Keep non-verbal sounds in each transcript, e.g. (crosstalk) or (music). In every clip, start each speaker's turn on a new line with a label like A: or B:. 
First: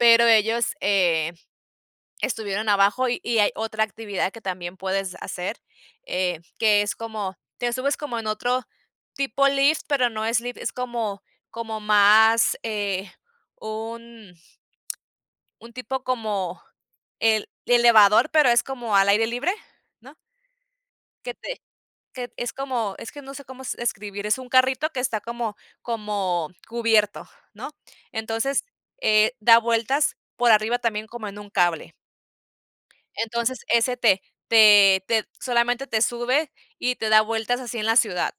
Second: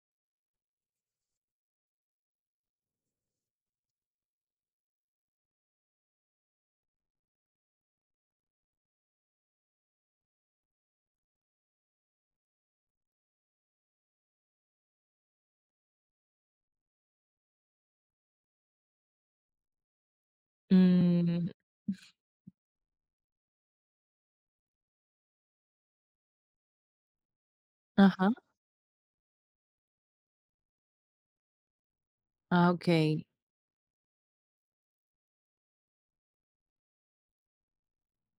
A: Pero ellos, eh, estuvieron abajo y y hay otra actividad que también puedes hacer, eh, que es como, te subes como en otro tipo lift, pero no es lift, es como como más, eh, un un tipo como el elevador, pero es como al aire libre, ¿no? Que
B: Mm.
A: te que t es como, es que no sé cómo s describir, es un carrito que está como como cubierto, ¿no?
B: Ajá.
A: Entonces, eh, da vueltas por arriba también como en un cable.
B: Ah, okey.
A: Entonces, ese te te te solamente te sube y te da vueltas así en la ciudad.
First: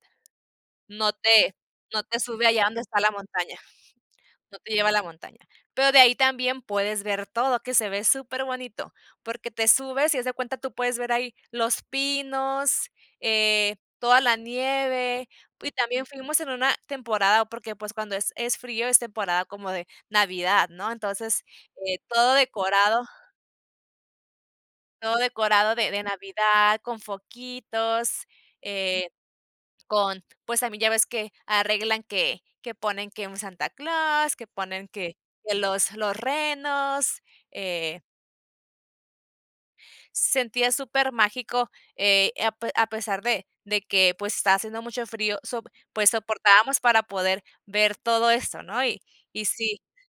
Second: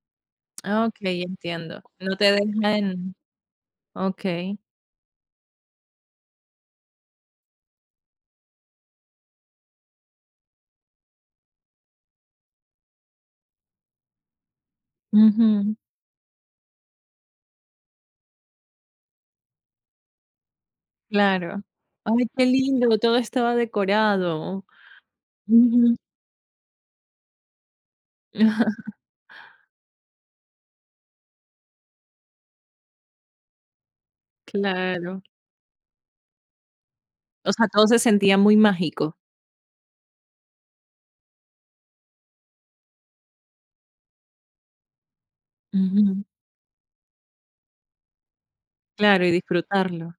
B: Ah,
A: No
B: okey,
A: te
B: entiendo.
A: no
B: No
A: te
B: te
A: sube allá
B: deja
A: donde está la
B: en
A: montaña,
B: okey.
A: no te lleva la montaña. Pero de ahí también puedes ver todo, que se ve super bonito, porque te subes, y haz de cuenta, tú puedes ver ahí los pinos, eh, toda la nieve, y
B: Ujú.
A: también fuimos en una temporada, porque, pues, cuando es es frío es temporada como de Navidad, ¿no? Entonces,
B: Claro.
A: eh,
B: Ay,
A: todo
B: qué lindo,
A: decorado
B: todo estaba decorado.
A: todo decorado de
B: Ujú.
A: de Navidad, con foquitos,
B: (chuckles)
A: eh, con pues, también ya ves que arreglan que que ponen que en Santa Claus, que ponen que
B: Claro.
A: que los los renos,
B: O sea, todo se
A: eh
B: sentía muy mágico.
A: sentía super mágico, eh, a pe a pesar de de que, pues, estaba haciendo mucho frío, sop pues
B: Ujú.
A: soportábamos para poder ver todo esto, ¿no? Y
B: Claro, y
A: y sí
B: disfrutarlo.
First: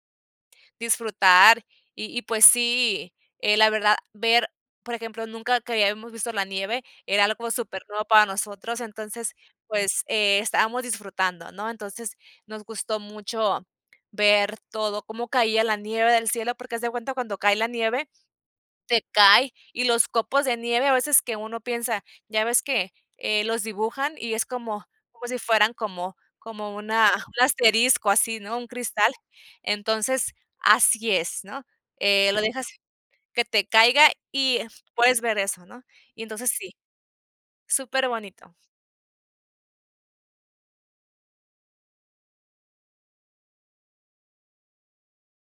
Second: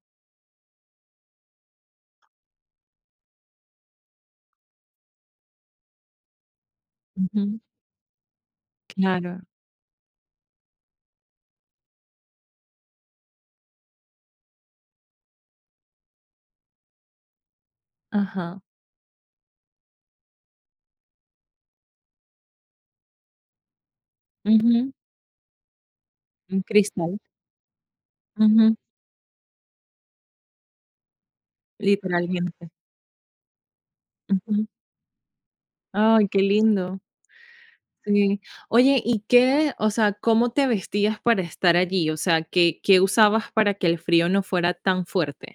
A: disfrutar. Y y, pues sí, eh, la verdad ver, por ejemplo, nunca que habíamos visto la nieve, era algo
B: Ujú.
A: super nuevo para nosotros, entonces,
B: Claro.
A: pues eh, estábamos disfrutando, ¿no? Entonces, nos gustó mucho ver todo, cómo caía la nieve del cielo, porque haz de cuenta cuando cae la nieve,
B: Ajá.
A: te cae, y los copos de nieve a veces que uno piensa, ya ves que, eh, los dibujan y es como
B: Ujú.
A: como si fueran como
B: Un
A: como una
B: cristal.
A: un asterisco así, ¿no? Un
B: Ujú.
A: cristal. Entonces, así es, ¿no? eh, lo dejas
B: Literalmente.
A: que te caiga y
B: Ujú.
A: puedes ver eso, ¿no? Y
B: Ay, qué
A: entonces sí,
B: lindo. Sí.
A: superbonito.
B: Oye, ¿y qué? O sea, ¿cómo te vestías para estar allí? O sea, ¿qué qué usabas para que el frío no fuera tan fuerte?